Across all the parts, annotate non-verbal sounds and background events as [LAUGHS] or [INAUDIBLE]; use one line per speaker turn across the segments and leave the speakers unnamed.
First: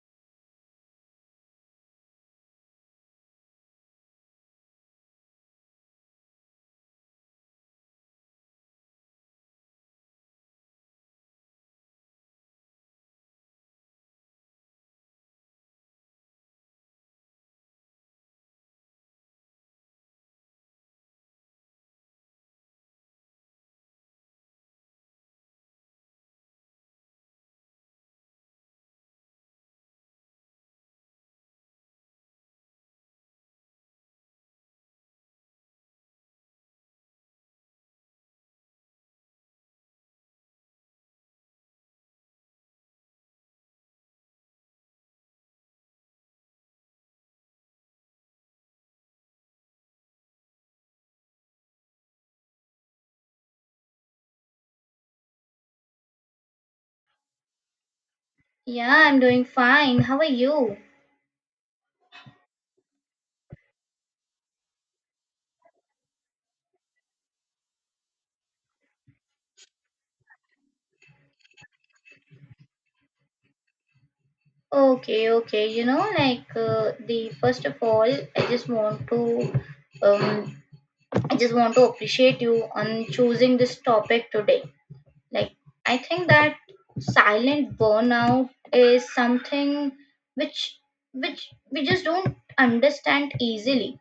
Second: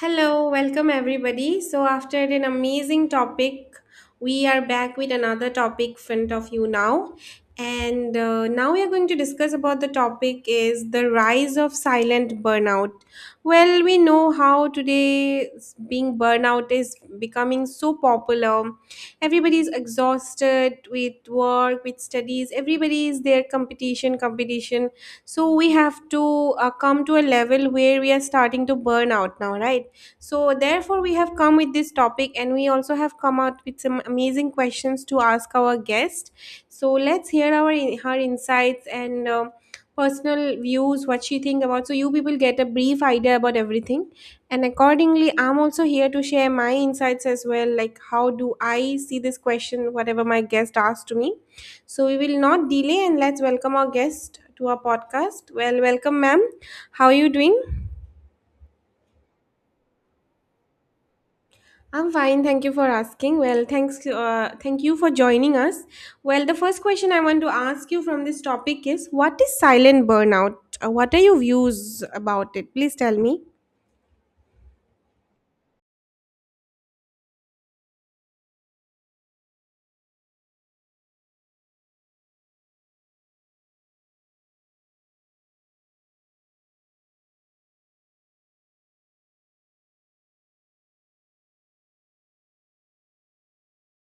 Hello, welcome everybody. So, after an amazing topic, we are back with another topic front of you now. And now we are going to discuss about the topic is the rise of silent burnout. Well, we know how today being burnout is becoming so popular. Everybody is exhausted with work, with studies. Everybody is there competition, competition. So we have to come to a level where we are starting to burn out now, right? So, therefore, we have come with this topic and we also have come out with some amazing questions to ask our guest. So, let's hear our her insights and personal views, what she think about. So, you people get a brief idea about everything. And accordingly, I'm also here to share my insights as well, like how do I see this question, whatever my guest asked to me. So, we will not delay and let's welcome our guest to our podcast. Well, welcome, ma'am. How are you doing?
Yeah, I'm doing fine. How are you?
I'm fine, thank you for asking. Well, thanks, thank you for joining us. Well, the first question I want to ask you from this topic is what is silent burnout? What are your views about it? Please tell me.
Okay, okay. You know, the first of all, I just want to, um, I just want to appreciate you on choosing this topic today. Like, I think that silent burnout is something which which we just don't understand easily.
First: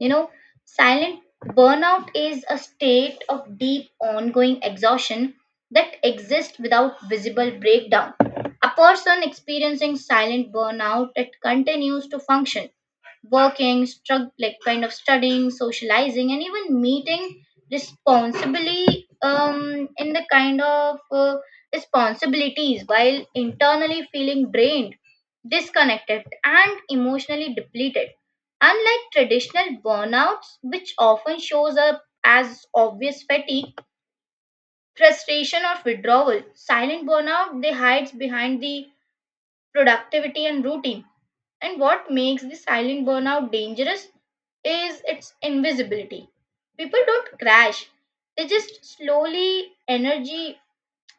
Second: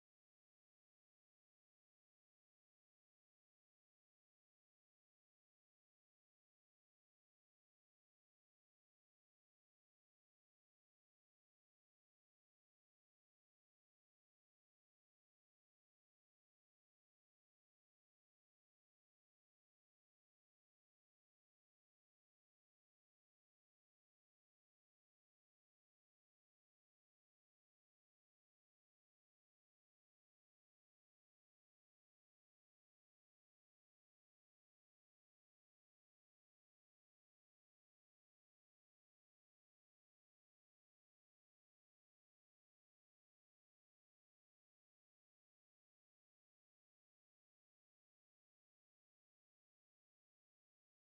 You know, silent burnout is a state of deep ongoing exhaustion that exists without visible breakdown. A person experiencing silent burnout that continues to function working, like kind of studying, socializing, and even meeting responsibly in the kind of responsibilities while internally feeling drained, disconnected, and emotionally depleted. Unlike traditional burnouts, which often shows up as obvious fatigue, frustration, or withdrawal, silent burnout they hides behind the productivity and routine, and what makes the silent burnout dangerous is its invisibility. People don't crash, they just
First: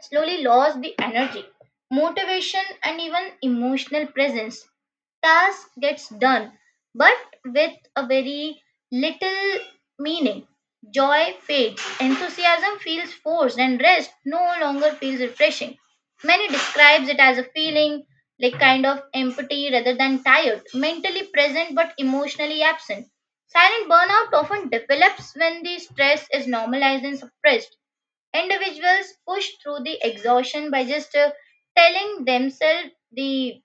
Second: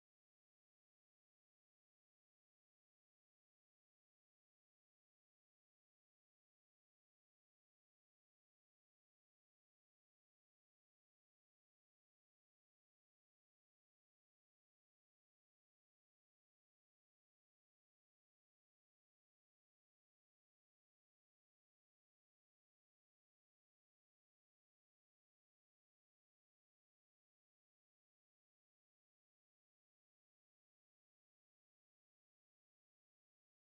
slowly lost the energy, motivation, and even emotional presence. Task gets done, but with a very little meaning. Joy fades, enthusiasm feels forced, and rest no longer feels refreshing. Many describes it as a feeling like kind of empty rather than tired, mentally present but emotionally absent. Silent burnout often develops when the stress is normalized and suppressed. Individuals push through the exhaustion by just telling themselves the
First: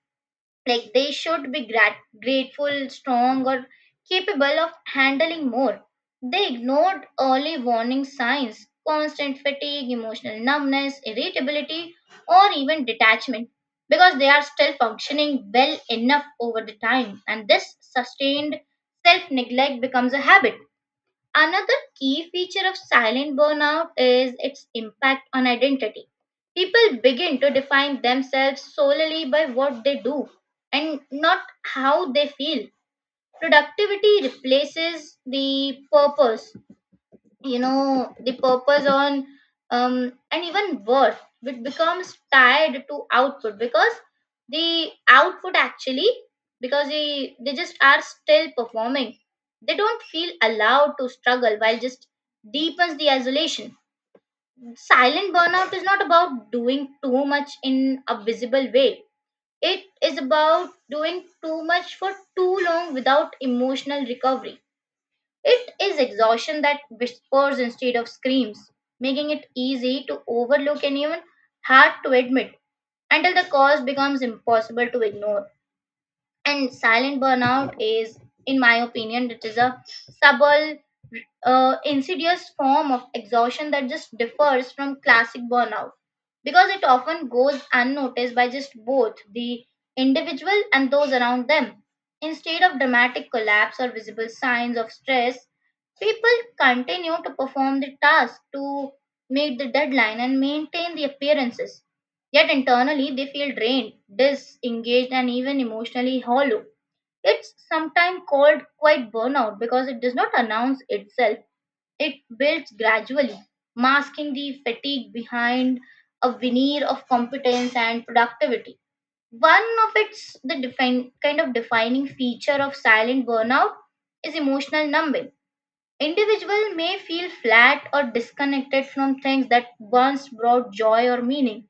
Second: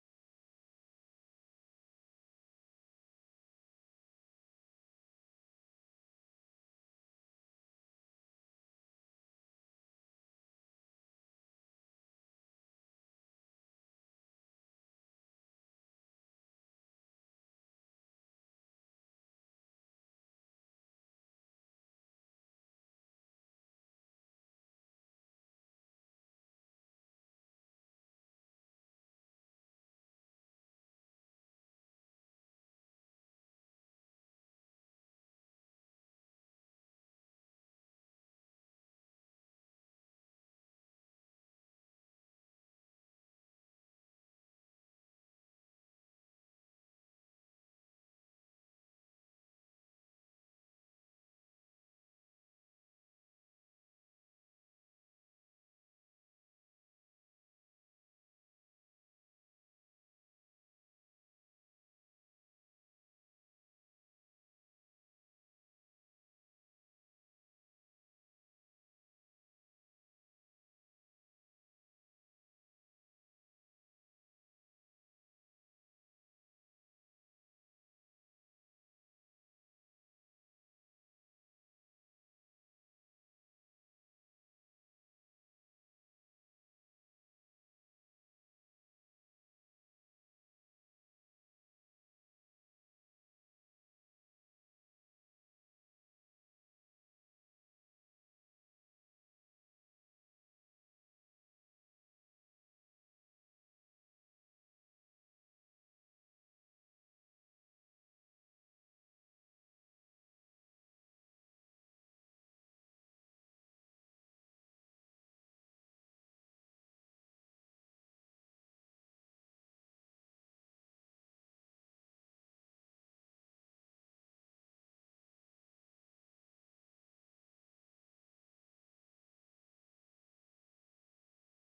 like they should be grateful, strong, or capable of handling more. They ignored early warning signs: constant fatigue, emotional numbness, irritability, or even detachment, because they are still functioning well enough over the time, and this sustained self neglect becomes a habit. Another key feature of silent burnout is its impact on identity. People begin to define themselves solely by what they do and not how they feel. Productivity replaces the purpose, you know the purpose on, and even worse, it becomes tied to output because the output actually, because they just are still performing, they don't feel allowed to struggle, while just deepens the isolation. Silent burnout is not about doing too much in a visible way, it is about doing too much for too long without emotional recovery. It is exhaustion that whispers instead of screams, making it easy to overlook and even hard to admit until the cause becomes impossible to ignore. And silent burnout is, in my opinion, it is a subtle, insidious form of exhaustion that just differs from classic burnout because it often goes unnoticed by just both the individual and those around them. Instead of dramatic collapse or visible signs of stress, people continue to perform the task, to meet the deadline, and maintain the appearances. Yet internally, they feel drained, disengaged, and even emotionally hollow. It's sometimes called quite burnout because it does not announce itself. It builds gradually, masking the fatigue behind a veneer of competence and productivity. One of its kind of defining feature of silent burnout is emotional numbing. Individual may feel flat or disconnected from things that once brought joy or meaning.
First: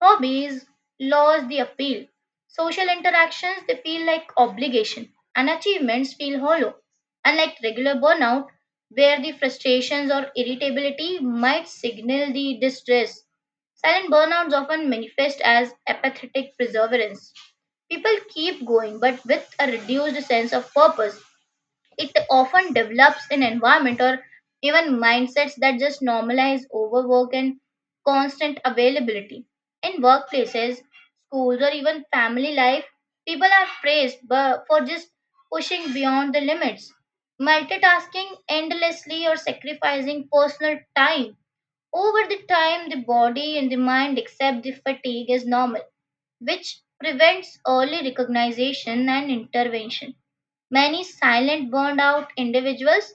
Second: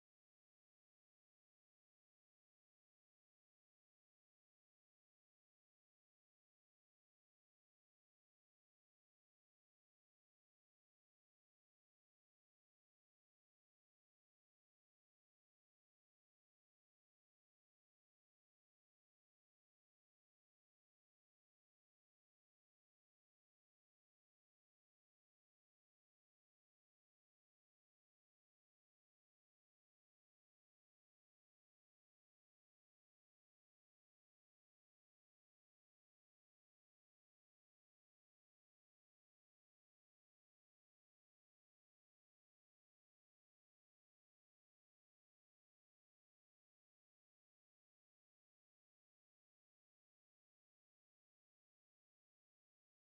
Hobbies lose the appeal. Social interactions they feel like obligation, and achievements feel hollow. Unlike regular burnout, where the frustrations or irritability might signal the distress. Silent burnouts often manifest as apathetic perseverance. People keep going but with a reduced sense of purpose. It often develops in environment or even mindsets that just normalize overwork and constant availability. In workplaces, schools, or even family life, people are praised for just pushing beyond the limits, multitasking endlessly, or sacrificing personal time. Over the time, the body and the mind accept the fatigue as normal, which prevents early recognition and intervention. Many silent burned out individuals,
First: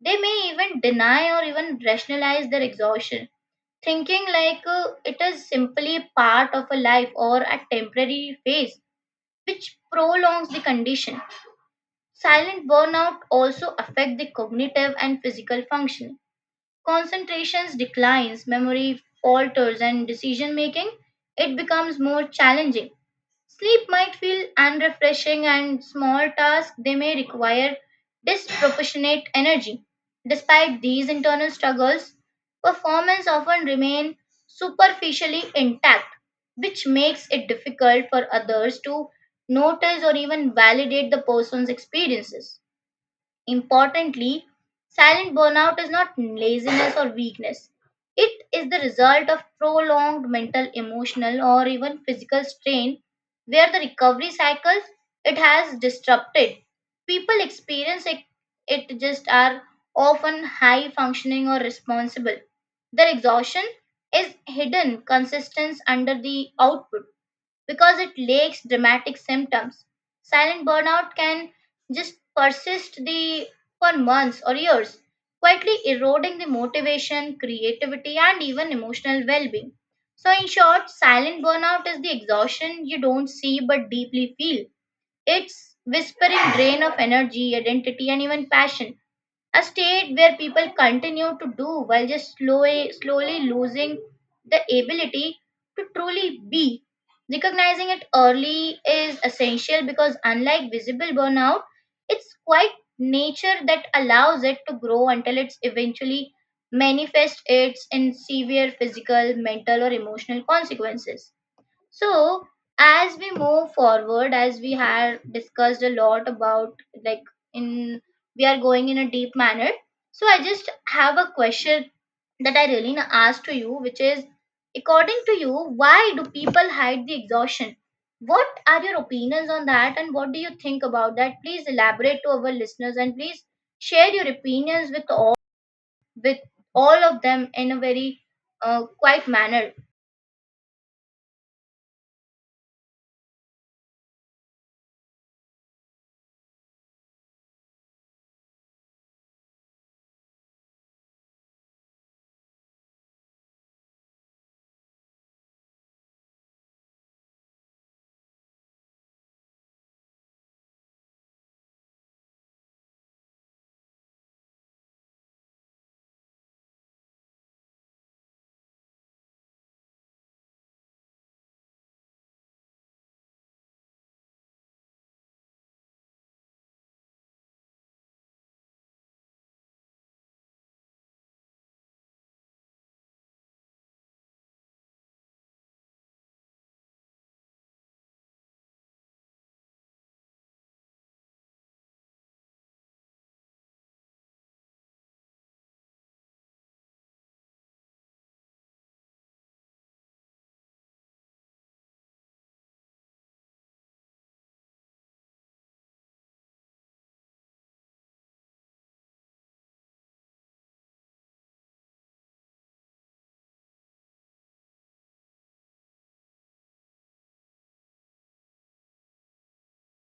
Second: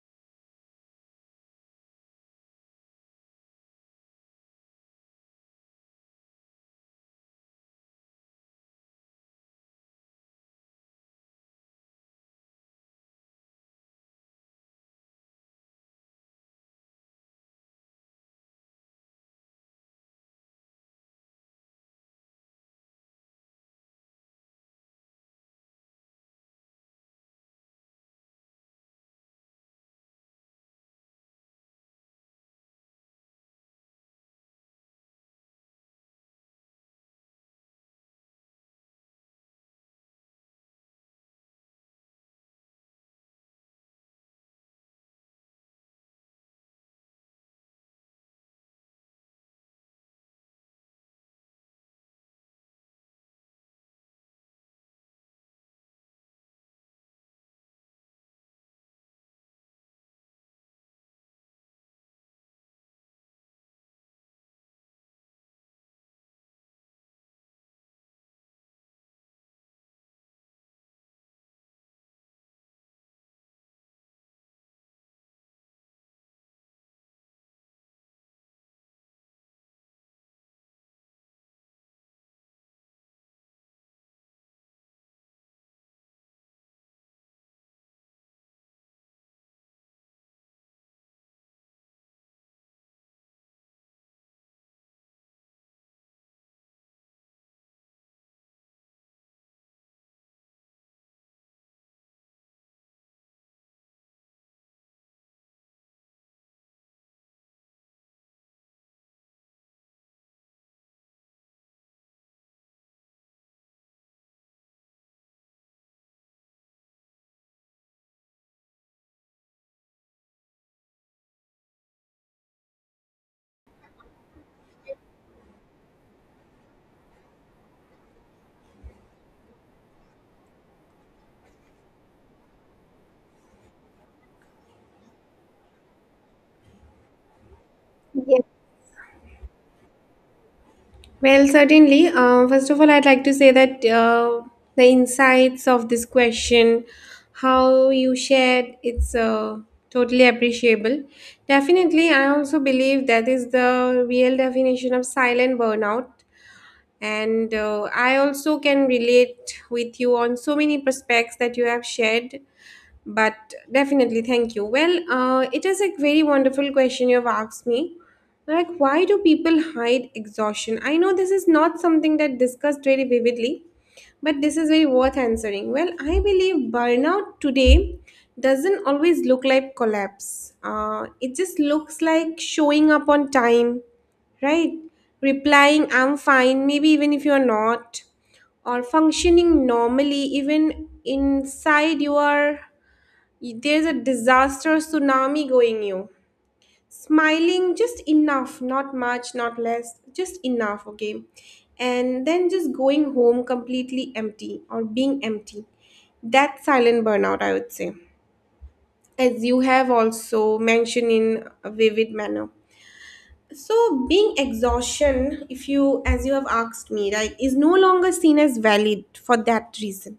they may even deny or even rationalize their exhaustion, thinking it is simply part of a life or a temporary phase, which prolongs the condition. Silent burnout also affect the cognitive and physical functioning. Concentrations declines, memory falters, and decision making, it becomes more challenging. Sleep might feel unrefreshing, and small tasks they may require disproportionate energy. Despite these internal struggles, performance often remain superficially intact, which makes it difficult for others to notice or even validate the person's experiences. Importantly, silent burnout is not laziness or weakness. It is the result of prolonged mental, emotional, or even physical strain where the recovery cycles, it has disrupted. People experience it, it just are often high functioning or responsible. Their exhaustion is hidden consistence under the output because it lacks dramatic symptoms. Silent burnout can just persist the for months or years, quietly eroding the motivation, creativity, and even emotional well-being. So, in short, silent burnout is the exhaustion you don't see but deeply feel. It's whispering drain of energy, identity, and even passion, a state where people continue to do while just slowly, slowly losing the ability to truly be. Recognizing it early is essential because, unlike visible burnout, it's quite nature that allows it to grow until it's eventually manifests its in severe physical, mental, or emotional consequences. So, as we move forward, as we have discussed a lot about, like, in, we are going in a deep manner. So, I just have a question that I really asked to you, which is, according to you, why do people hide the exhaustion? What are your opinions on that, and what do you think about that? Please elaborate to our listeners, and please share your opinions with with all of them in a very
Yes.
quiet manner.
Well, certainly. First of all, I'd like to say that the insights of this question, how you shared, it's totally appreciable. Definitely, I also believe that is the real definition of silent burnout and I also can relate with you on so many prospects that you have shared, but definitely, thank you. Well, it is a very wonderful question you've asked me. Like, why do people hide exhaustion? I know this is not something that discussed very vividly, but this is very worth answering. Well, I believe burnout today doesn't always look like collapse. It just looks like showing up on time, right? Replying, I'm fine, maybe even if you're not, or functioning normally, even inside you are there's a disaster tsunami going you. Smiling just enough, not much, not less, just enough, okay? And then just going home completely empty or being empty. That's silent burnout, I would say, as you have also mentioned in a vivid manner. So being exhaustion, if you as you have asked me, right, is no longer seen as valid. For that reason,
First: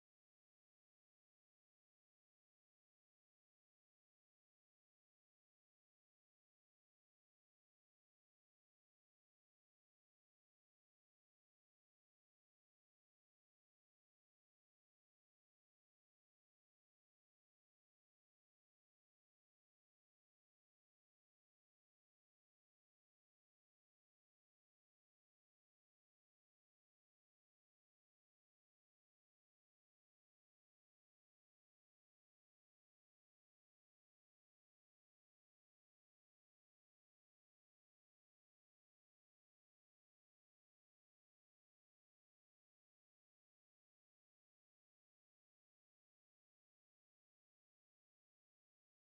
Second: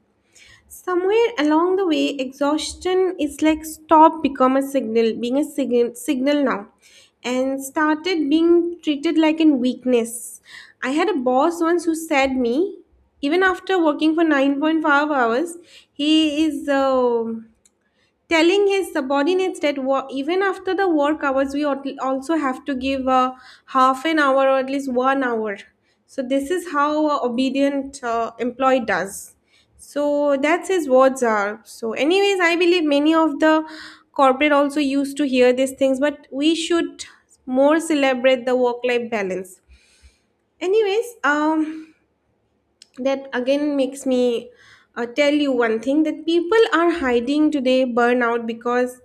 somewhere along the way exhaustion is like stop become a signal, being a signal now, and started being treated like a weakness. I had a boss once who said me even after working for 9.5 hours, he is telling his subordinates that even after the work hours we also have to give half an hour or at least 1 hour. So this is how a obedient employee does. So that's his words are. So anyways, I believe many of the corporate also used to hear these things, but we should more celebrate the work life balance. Anyways, that again makes me tell you one thing that people are hiding today burnout because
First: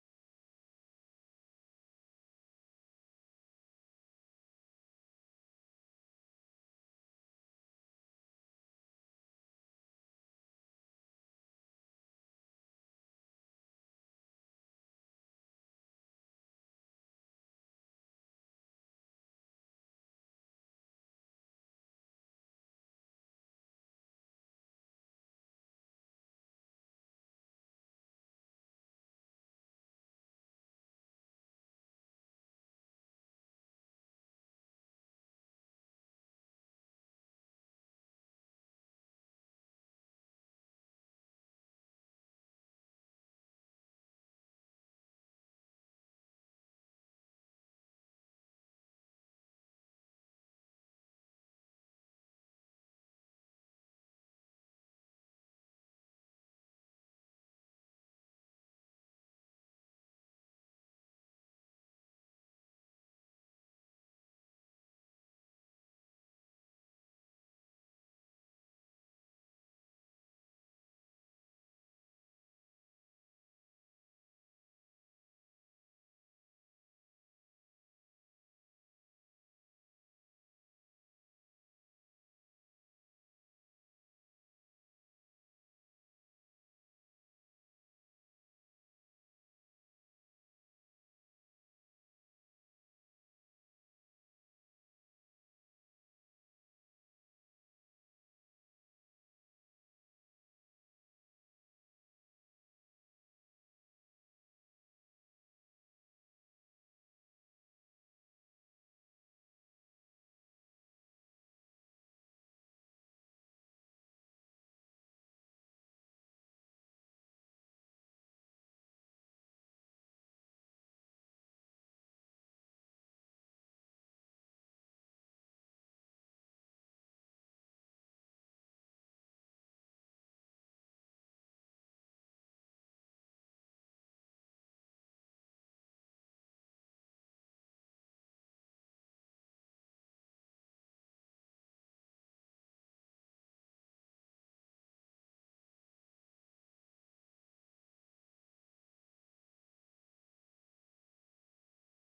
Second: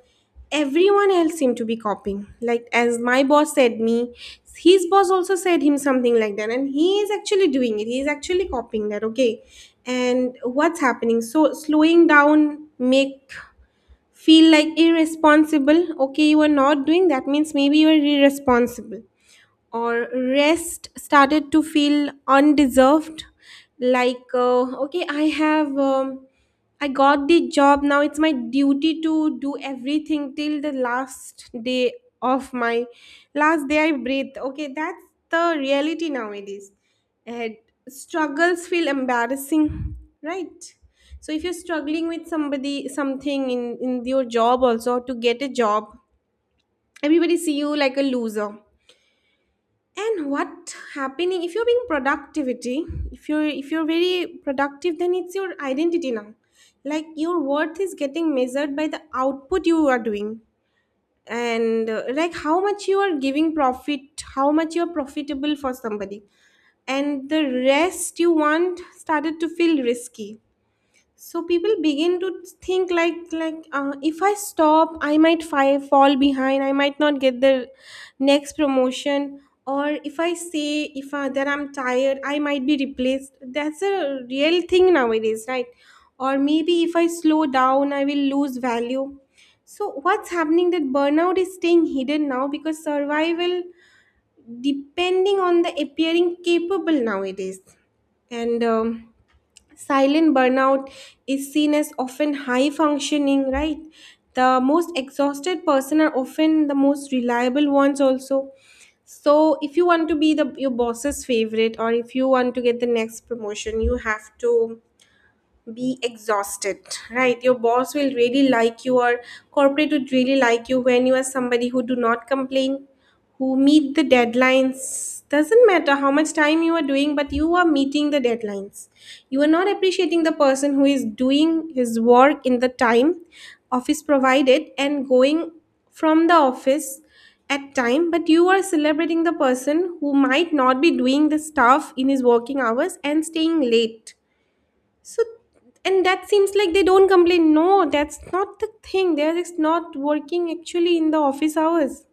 everyone else seemed to be copying, like as my boss said me, his boss also said him something like that, and he is actually doing it, he is actually copying that, okay? And what's happening, so slowing down make feel like irresponsible. Okay, you are not doing that, means maybe you are irresponsible, or rest started to feel undeserved. Like okay, I have I got the job, now it's my duty to do everything till the last day of my last day I breathe. Okay, that's the reality nowadays. And struggles feel embarrassing, right? So if you're struggling with somebody something in your job, also to get a job, everybody see you like a loser. And what happening if you're being productivity, if you're very productive, then it's your identity now. Like your worth is getting measured by the output you are doing, and like how much you are giving profit, how much you're profitable for somebody. And the rest you want started to feel risky. So people begin to think like if I stop I might fall behind, I might not get the next promotion. Or if I say if I, that I'm tired I might be replaced. That's a real thing nowadays, right? Or maybe if I slow down I will lose value. So what's happening, that burnout is staying hidden now because survival depending on the appearing capable nowadays. And silent burnout is seen as often high functioning, right? The most exhausted person are often the most reliable ones also. So if you want to be the your boss's favorite, or if you want to get the next promotion, you have to be exhausted, right? Your boss will really like you, or corporate would really like you when you are somebody who do not complain, who meet the deadlines. Doesn't matter how much time you are doing, but you are meeting the deadlines. You are not appreciating the person who is doing his work in the time office provided and going from the office at time, but you are celebrating the person who might not be doing the stuff in his working hours and staying late. So, and that seems like they don't complain. No, that's not the thing. They're just not working actually in the office hours.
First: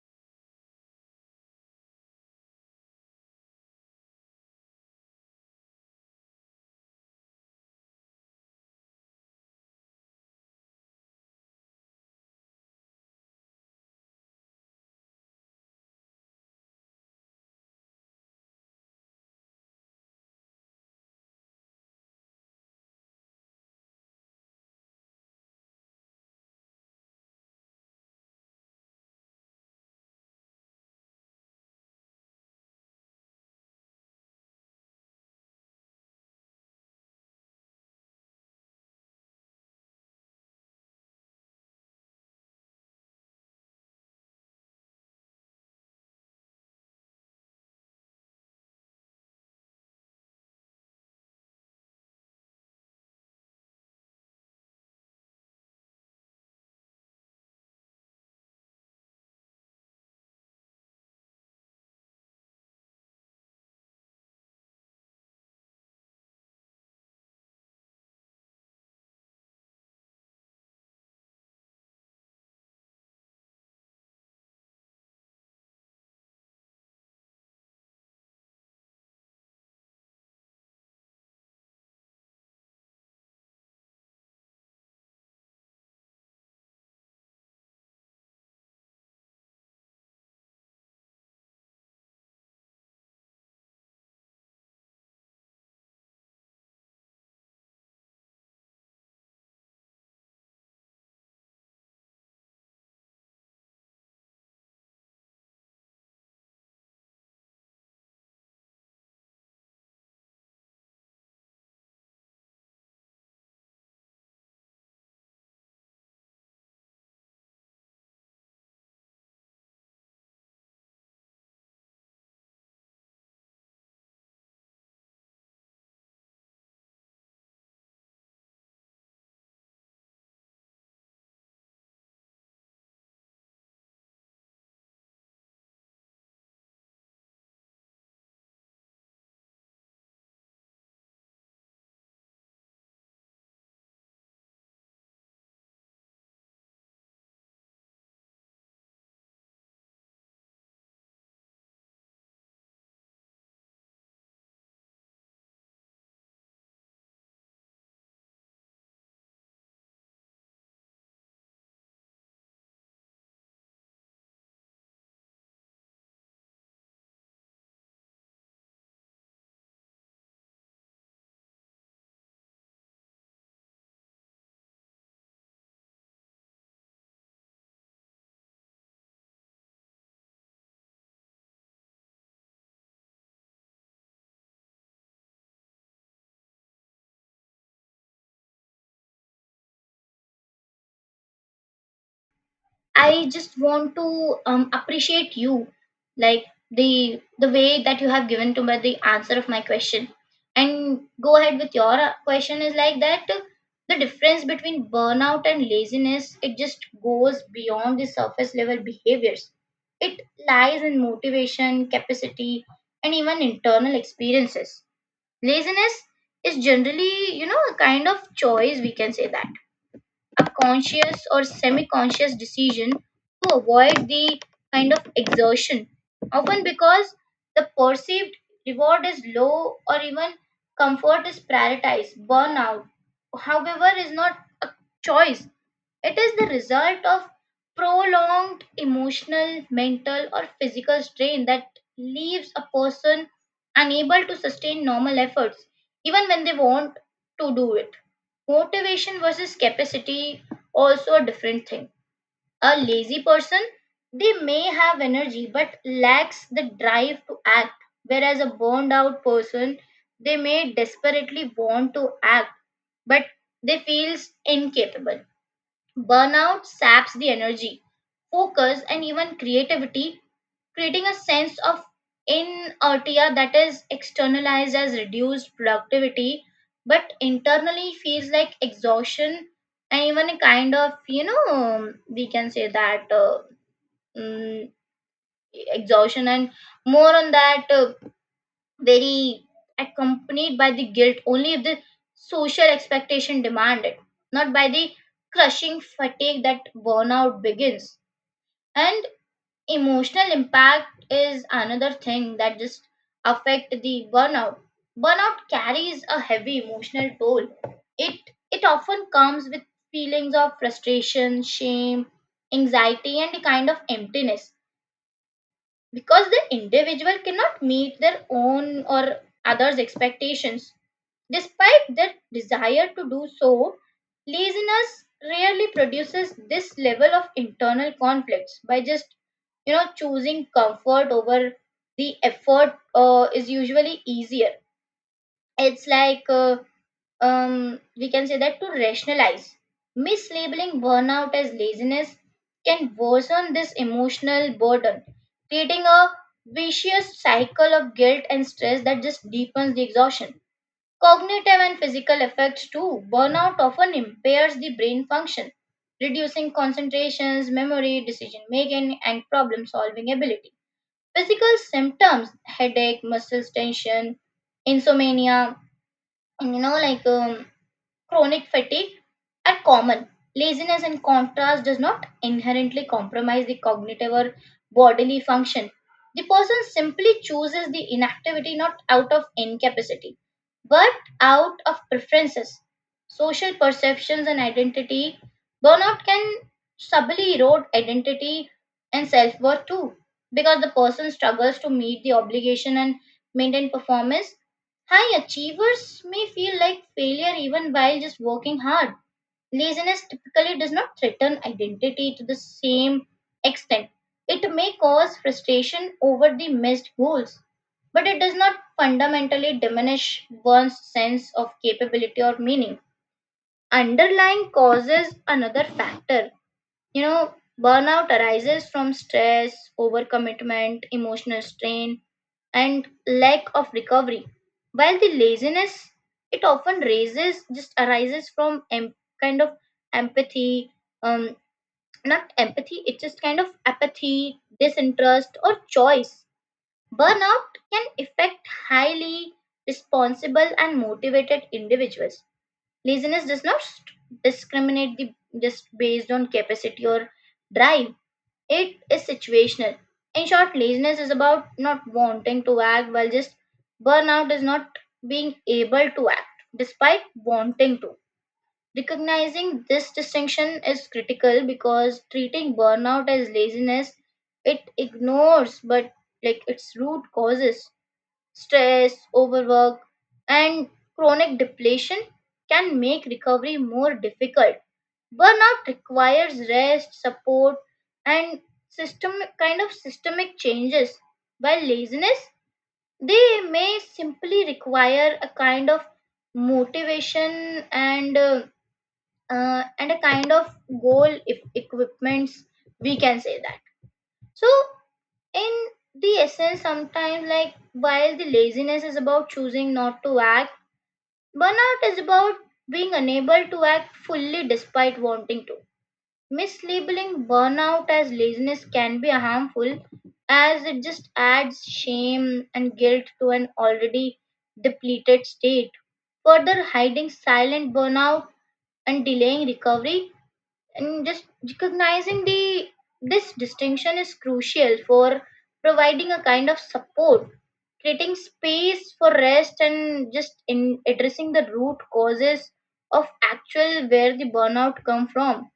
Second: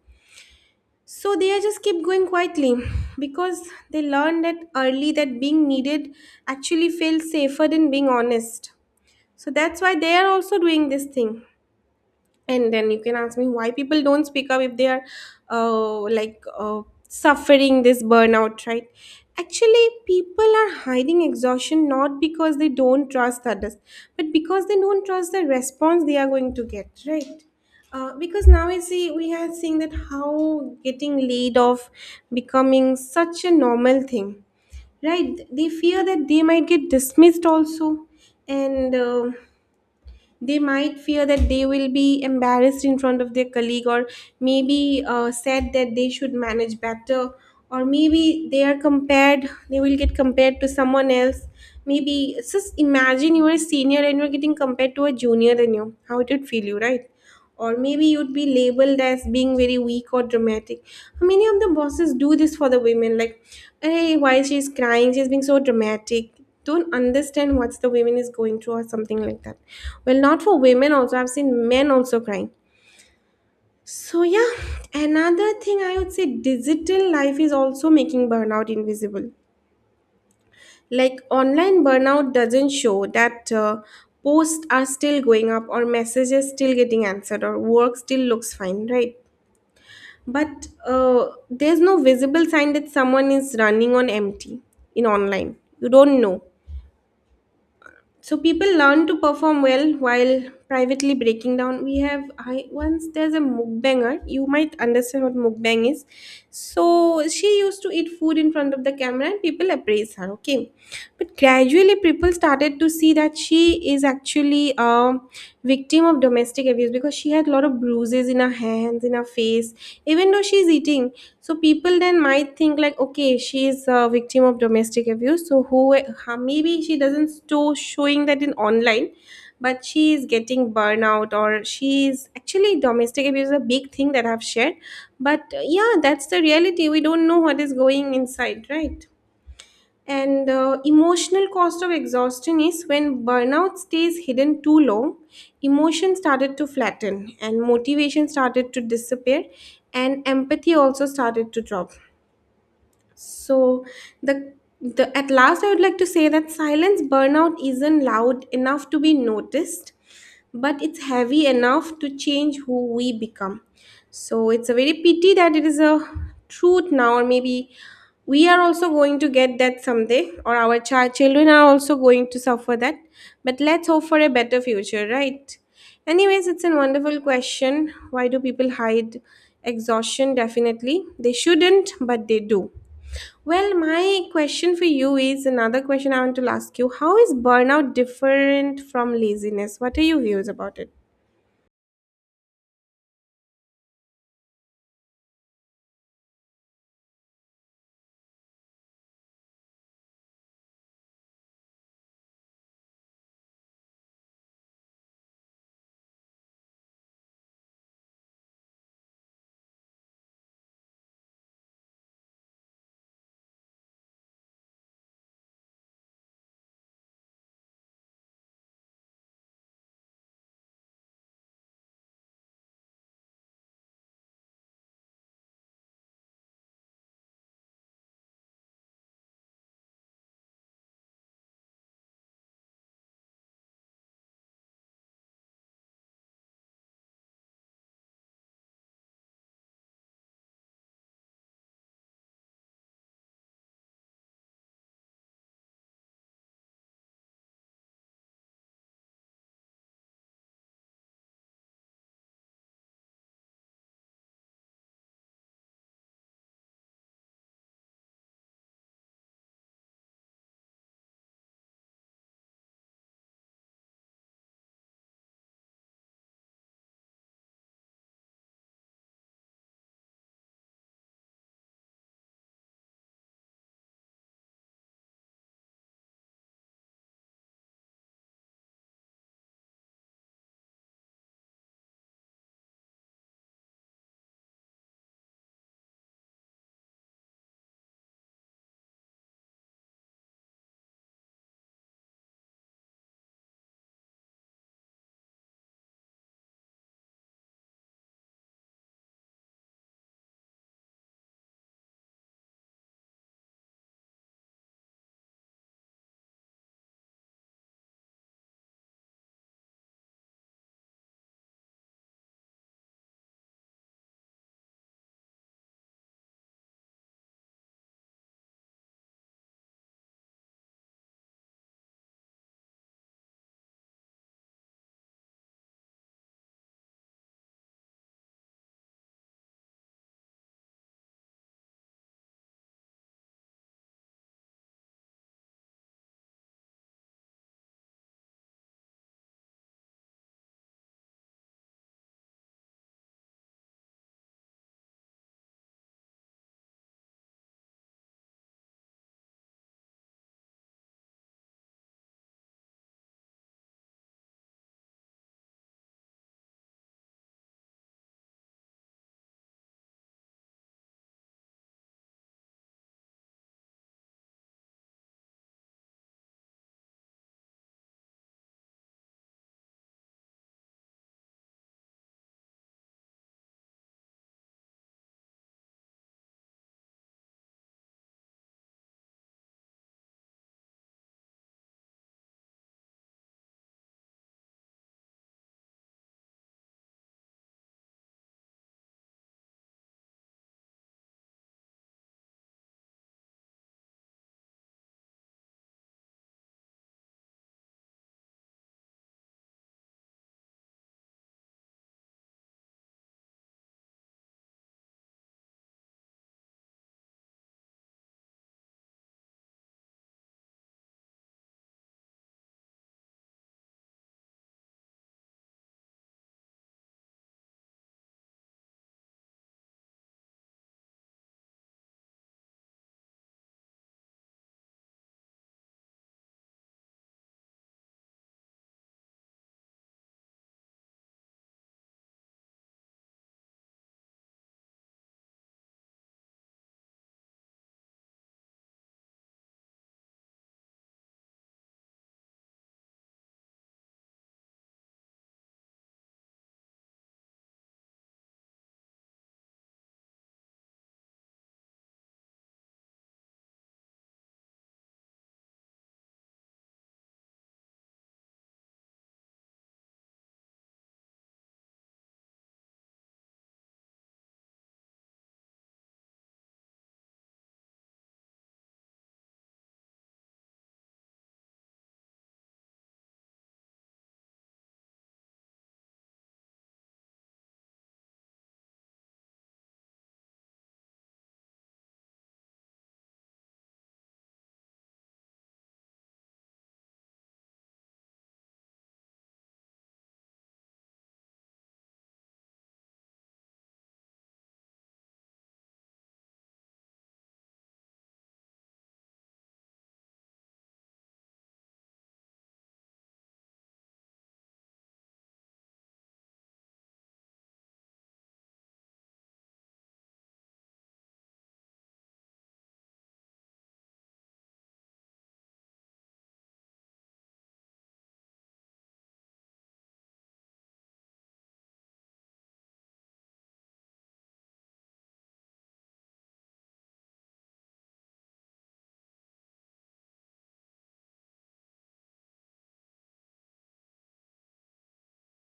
So they are just keep going quietly because they learned that early that being needed actually feels safer than being honest. So that's why they are also doing this thing. And then you can ask me, why people don't speak up if they are uh, like uh, suffering this burnout, right? Actually people are hiding exhaustion not because they don't trust others, but because they don't trust the response they are going to get, right? Because now I see we are seeing that how getting laid off becoming such a normal thing, right? They fear that they might get dismissed also. And they might fear that they will be embarrassed in front of their colleague, or maybe said that they should manage better, or maybe they are compared, they will get compared to someone else. Maybe just imagine you are a senior and you're getting compared to a junior than you, how it would feel you, right? Or maybe you'd be labeled as being very weak or dramatic. Many of the bosses do this for the women, like, hey, why she's crying, she's being so dramatic, don't understand what's the women is going through or something like that. Well, not for women, also I've seen men also crying. So yeah, another thing I would say, digital life is also making burnout invisible. Like online burnout doesn't show that posts are still going up, or messages still getting answered, or work still looks fine, right? But there's no visible sign that someone is running on empty in online. You don't know. So people learn to perform well while privately breaking down. We have I once there's a mukbanger. You might understand what mukbang is. So she used to eat food in front of the camera and people appraise her. Okay, but gradually people started to see that she is actually victim of domestic abuse, because she had a lot of bruises in her hands, in her face, even though she's eating. So people then might think like, okay, she is a victim of domestic abuse, so who maybe she doesn't store showing that in online, but she is getting burnout, or she is actually, domestic abuse is a big thing that I've shared. But yeah, that's the reality, we don't know what is going inside, right? And emotional cost of exhaustion is, when burnout stays hidden too long, emotion started to flatten and motivation started to disappear, and empathy also started to drop. So the the at last I would like to say that silence burnout isn't loud enough to be noticed, but it's heavy enough to change who we become. So it's a very pity that it is a truth now, or maybe we are also going to get that someday, or our child children are also going to suffer that. But let's hope for a better future, right? Anyways, it's a wonderful question. Why do people hide exhaustion? Definitely, they shouldn't, but they do. Well, my question for you is another question I want to ask you. How is burnout different from laziness? What are your views about it?
I just want to appreciate you, like the way that you have given to me the answer of my question. And go ahead with your question is like that. The difference between burnout and laziness, it just goes beyond the surface level behaviors. It lies in motivation, capacity, and even internal experiences. Laziness is generally, you know, a kind of choice, we can say that, a conscious or semi-conscious decision to avoid the kind of exertion, often because the perceived reward is low or even comfort is prioritized. Burnout, however, is not a choice. It is the result of prolonged emotional, mental, or physical strain that leaves a person unable to sustain normal efforts, even when they want to do it. Motivation versus capacity, also a different thing. A lazy person, they may have energy but lacks the drive to act, whereas a burned out person, they may desperately want to act but they feels incapable. Burnout saps the energy, focus, and even creativity, creating a sense of inertia that is externalized as reduced productivity, but internally feels like exhaustion and even a kind of, you know, we can say that mm, exhaustion, and more on that. Very accompanied by the guilt only if the social expectation demand it, not by the crushing fatigue that burnout begins. And emotional impact is another thing that just affect the burnout. Burnout carries a heavy emotional toll. It it often comes with feelings of frustration, shame, anxiety, and a kind of emptiness because the individual cannot meet their own or others' expectations. Despite their desire to do so, laziness rarely produces this level of internal conflicts by just, you know, choosing comfort over the effort, is usually easier. It's like We can say that to rationalize mislabeling burnout as laziness can worsen this emotional burden, creating a vicious cycle of guilt and stress that just deepens the exhaustion. Cognitive and physical effects too. Burnout often impairs the brain function, reducing concentrations, memory, decision making, and problem solving ability. Physical symptoms, headache, muscles tension, insomnia, you know, chronic fatigue, are common. Laziness, in contrast, does not inherently compromise the cognitive or bodily function. The person simply chooses the inactivity not out of incapacity, but out of preferences, social perceptions, and identity. Burnout can subtly erode identity and self worth too, because the person struggles to meet the obligation and maintain performance. High achievers may feel like failure even while just working hard. Laziness typically does not threaten identity to the same extent. It may cause frustration over the missed goals, but it does not fundamentally diminish one's sense of capability or meaning. Underlying causes, another factor. You know, burnout arises from stress, overcommitment, emotional strain, and lack of recovery, while the laziness, it often raises just arises from em- kind of empathy um not empathy, it's just kind of apathy, disinterest, or choice. Burnout can affect highly responsible and motivated individuals. Laziness does not discriminate the just based on capacity or drive, it is situational. In short, laziness is about not wanting to act, while just burnout is not being able to act despite wanting to. Recognizing this distinction is critical because treating burnout as laziness, it ignores but like its root causes. Stress, overwork, and chronic depletion can make recovery more difficult. Burnout requires rest, support, and system kind of systemic changes. While laziness, they may simply require a kind of motivation and uh, and a kind of goal if equipments. We can say that. So in the essence sometimes, like while the laziness is about choosing not to act, burnout is about being unable to act fully despite wanting to. Mislabeling burnout as laziness can be harmful as it just adds shame and guilt to an already depleted state, further hiding silent burnout and delaying recovery. And just recognizing the this distinction is crucial for providing a kind of support, creating space for rest, and just in addressing the root causes of actual where the burnout come from.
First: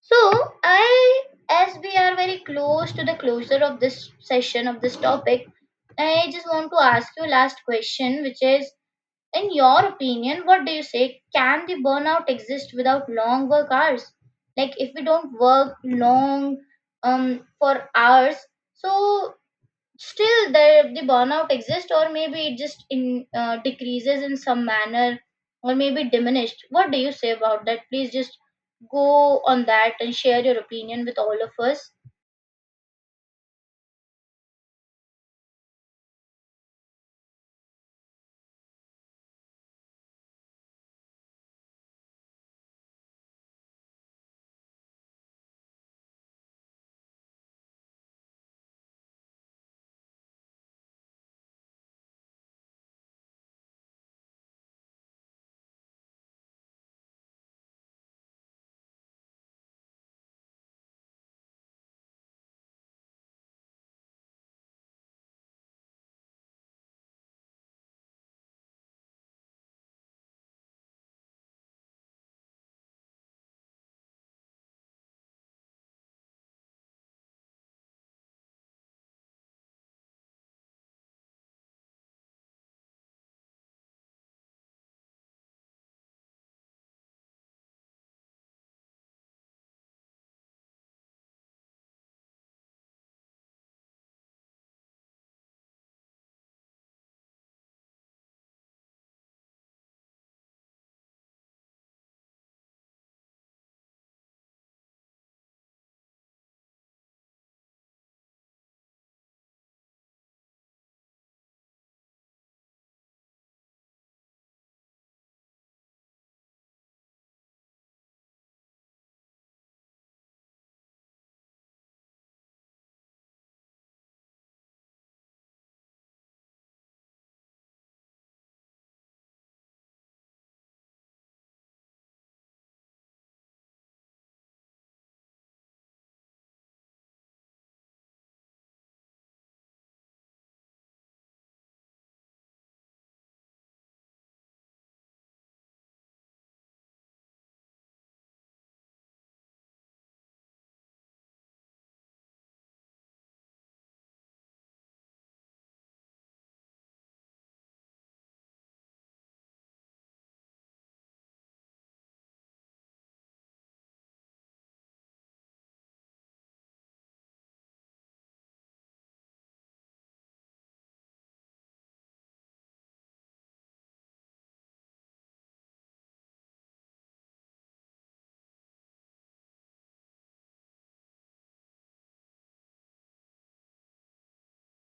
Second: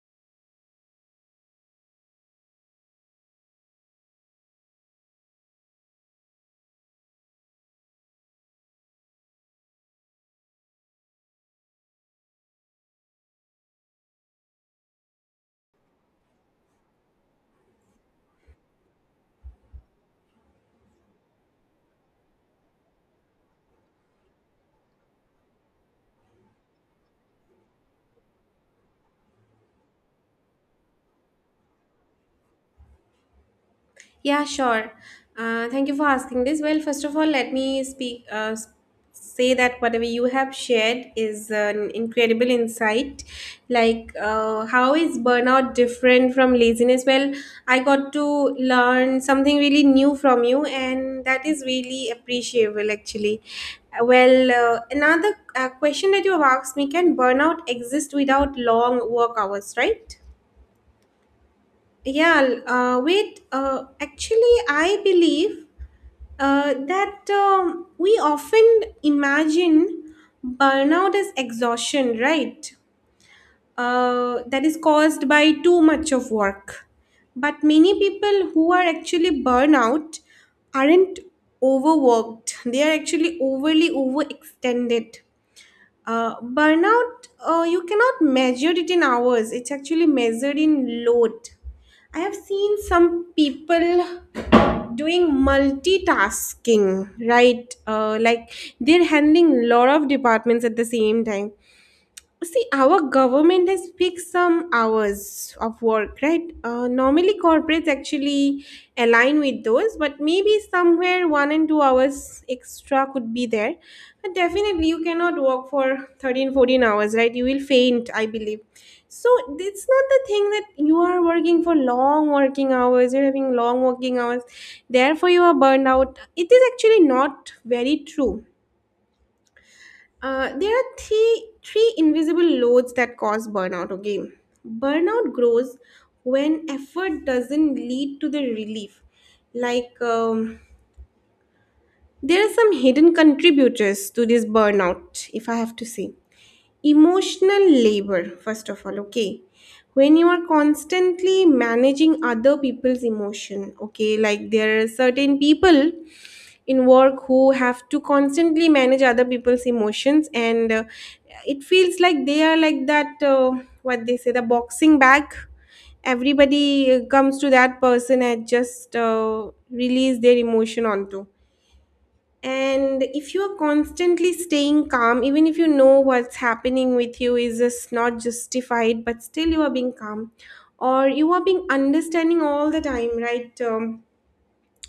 So I, as we are very close to the closure of this session of this topic, I just want to ask you last question, which is, in your opinion, what do you say? Can the burnout exist without long work hours? Like if we don't work long for hours, so still the burnout exists, or maybe it just in decreases in some manner, or maybe diminished. What do you say about that? Please just go on that and share your opinion with all of us.
Yeah, sure. Thank you for asking this. Well, first of all, let me speak. Say that whatever you have shared is an incredible insight. Like, how is burnout different from laziness? Well, I got to learn something really new from you, and that is really appreciable, actually. Well, another question that you have asked me: can burnout exist without long work hours, right? Yeah, l- wait. Actually, I believe that we often imagine burnout as exhaustion, right? That is caused by too much of work. But many people who are actually burnout aren't overworked, they are actually overly overextended. Burnout, you cannot measure it in hours. It's actually measured in load. I have seen some people doing multitasking, right? Like they're handling lot of departments at the same time. See, our government has fixed some hours of work, right? Normally, corporates actually align with those, but maybe somewhere 1 and 2 hours extra could be there. But definitely, you cannot work for 13, 14 hours, right? You will faint, I believe. So, it's not the thing that you are working for long working hours, you're having long working hours, therefore, you are burned out. It is actually not very true. Uh, there are three invisible loads that cause burnout. Okay, burnout grows when effort doesn't lead to the relief. Like um, there are some hidden contributors to this burnout, if I have to say. Emotional labor, first of all. Okay, when you are constantly managing other people's emotion. Okay, like there are certain people in work who have to constantly manage other people's emotions, and it feels like they are like that, what they say, the boxing bag. Everybody comes to that person and just release their emotion onto, and if you are constantly staying calm even if you know what's happening with you is just not justified, but still you are being calm, or you are being understanding all the time, right?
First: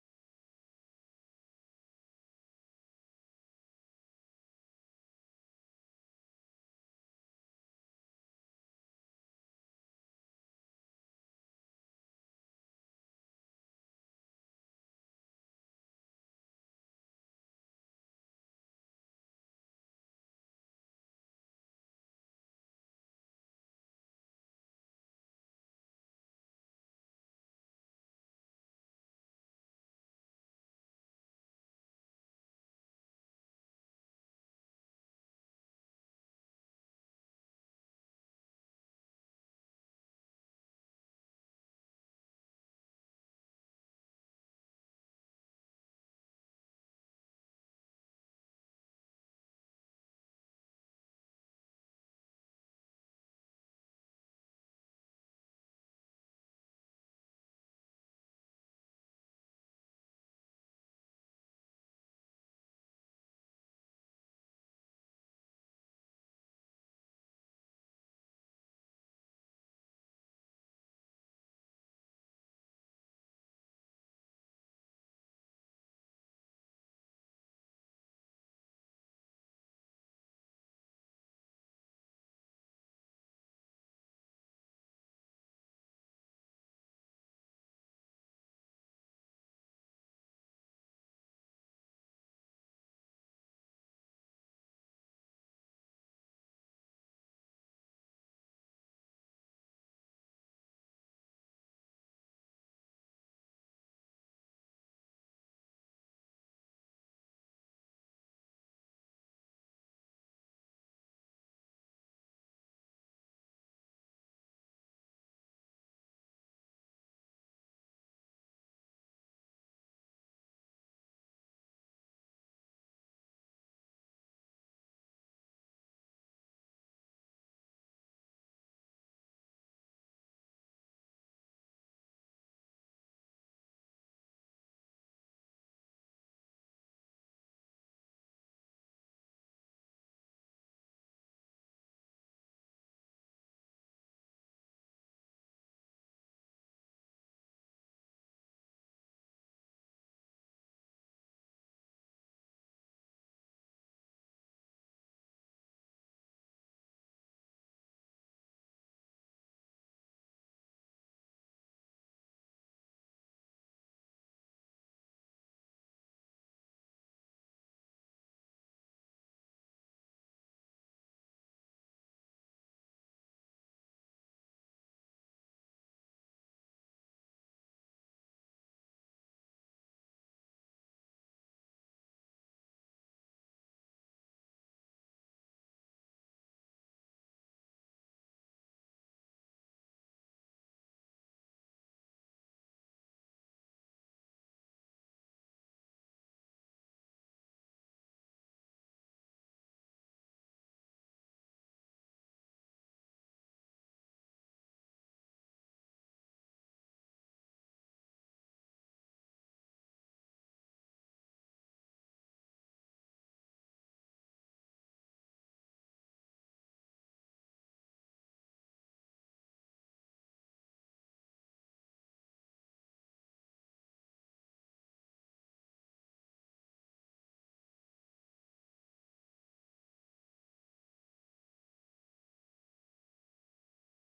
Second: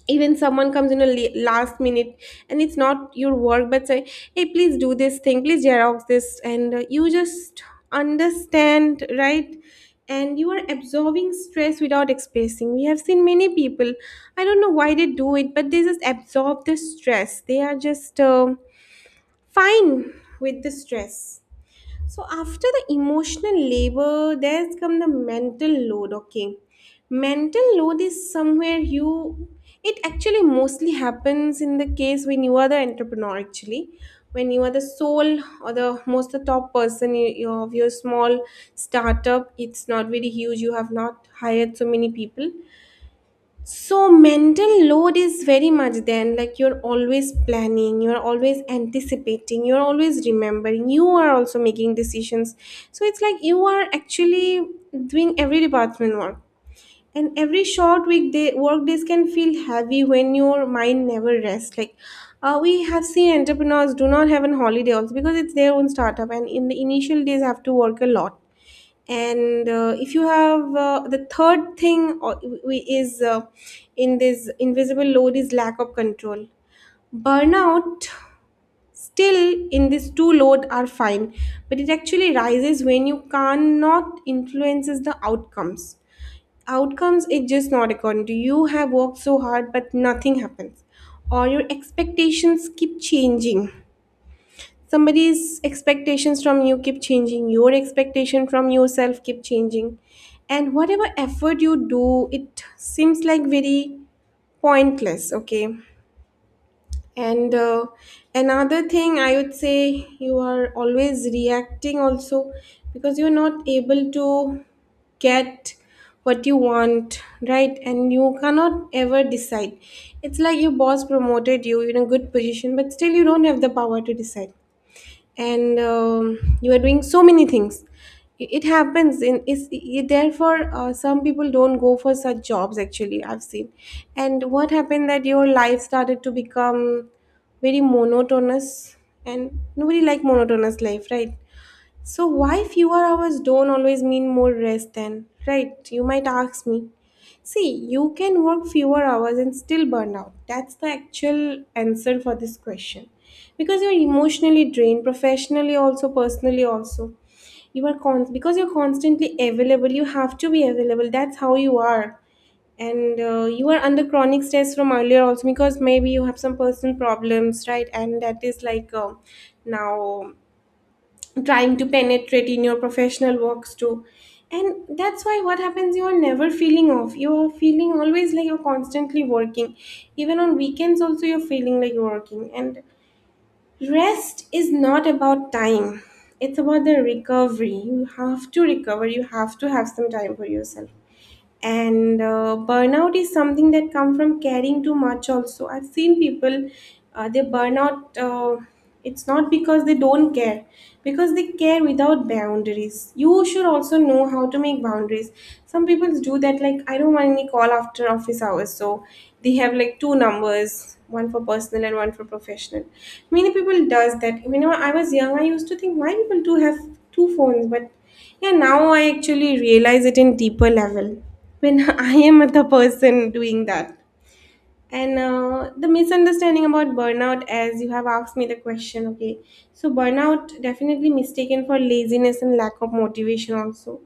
Even someone comes in a last minute, and it's not your work, but say, hey, please do this thing, please xerox this, and you just understand, right? And you are absorbing stress without expressing. We have seen many people, I don't know why they do it, but they just absorb the stress. They are just fine with the stress. So after the emotional labor, there's come the mental load, okay? Mental load is somewhere you, it actually mostly happens in the case when you are the entrepreneur, actually, when you are the sole or the most, the top person, you of your small startup. It's not very huge, you have not hired so many people. So mental load is very much then, like you're always planning, you're always anticipating, you're always remembering, you are also making decisions. So it's like you are actually doing every department work. And every short weekday, work days can feel heavy when your mind never rests. Like we have seen entrepreneurs do not have an holiday also, because it's their own startup and in the initial days have to work a lot. And if you have the third thing, we- is in this invisible load is lack of control. Burnout, still in this two load are fine, but it actually rises when you cannot influences the outcomes. Outcomes is just not according to you. You have worked so hard but nothing happens, or your expectations keep changing, somebody's expectations from you keep changing, your expectation from yourself keep changing, and whatever effort you do, it seems like very pointless, okay? And another thing I would say, you are always reacting also, because you're not able to get what you want, right? And you cannot ever decide. It's like your boss promoted you in a good position but still you don't have the power to decide. And you are doing so many things. It happens in, therefore some people don't go for such jobs, actually, I've seen. And what happened, that your life started to become very monotonous, and nobody like monotonous life, right? So, why fewer hours don't always mean more rest then? Right, you might ask me. See, you can work fewer hours and still burn out. That's the actual answer for this question. Because you're emotionally drained, professionally also, personally also. You are because you're constantly available, you have to be available. That's how you are. And you are under chronic stress from earlier also, because maybe you have some personal problems, right? And that is like now trying to penetrate in your professional works too. And that's why what happens, you are never feeling off, you are feeling always like you're constantly working, even on weekends also you're feeling like you're working. And rest is not about time, it's about the recovery. You have to recover, you have to have some time for yourself. And burnout is something that come from caring too much also. I've seen people, they burn out. It's not because they don't care, because they care without boundaries. You should also know how to make boundaries. Some people do that, like, I don't want any call after office hours, so they have like two numbers, one for personal and one for professional. Many people does that, you know. I was young, I used to think why people do have two phones, but yeah, now I actually realize it in deeper level when [LAUGHS] I am the person doing that. And the misunderstanding about burnout, as you have asked me the question, okay. So burnout definitely mistaken for laziness and lack of motivation also.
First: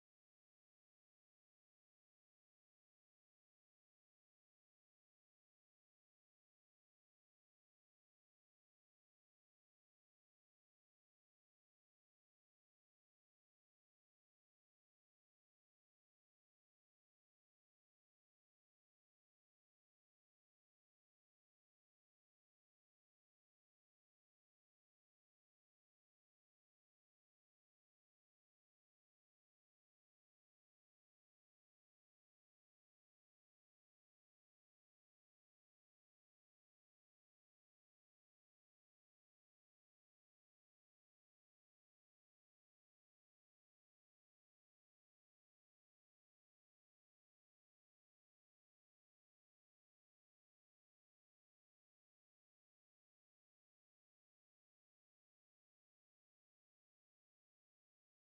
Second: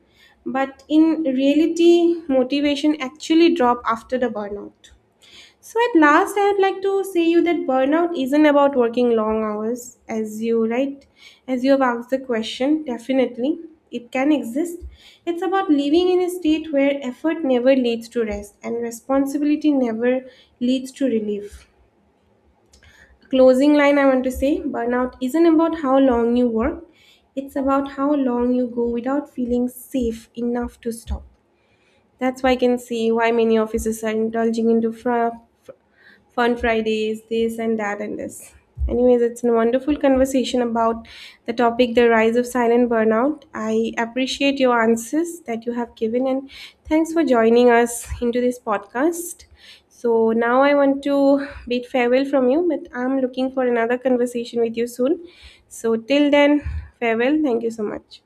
But in reality, motivation actually drop after the burnout. So, at last, I would like to say you that burnout isn't about working long hours, as you right, as you have asked the question. Definitely, it can exist. It's about living in a state where effort never leads to rest and responsibility never leads to relief. Closing line, I want to say, burnout isn't about how long you work, it's about how long you go without feeling safe enough to stop. That's why I can see why many officers are indulging into fun Fridays, this and that and this. Anyways, it's a wonderful conversation about the topic, the rise of silent burnout. I appreciate your answers that you have given, and thanks for joining us into this podcast. So now I want to bid farewell from you, but I'm looking for another conversation with you soon. So till then, farewell. Thank you so much.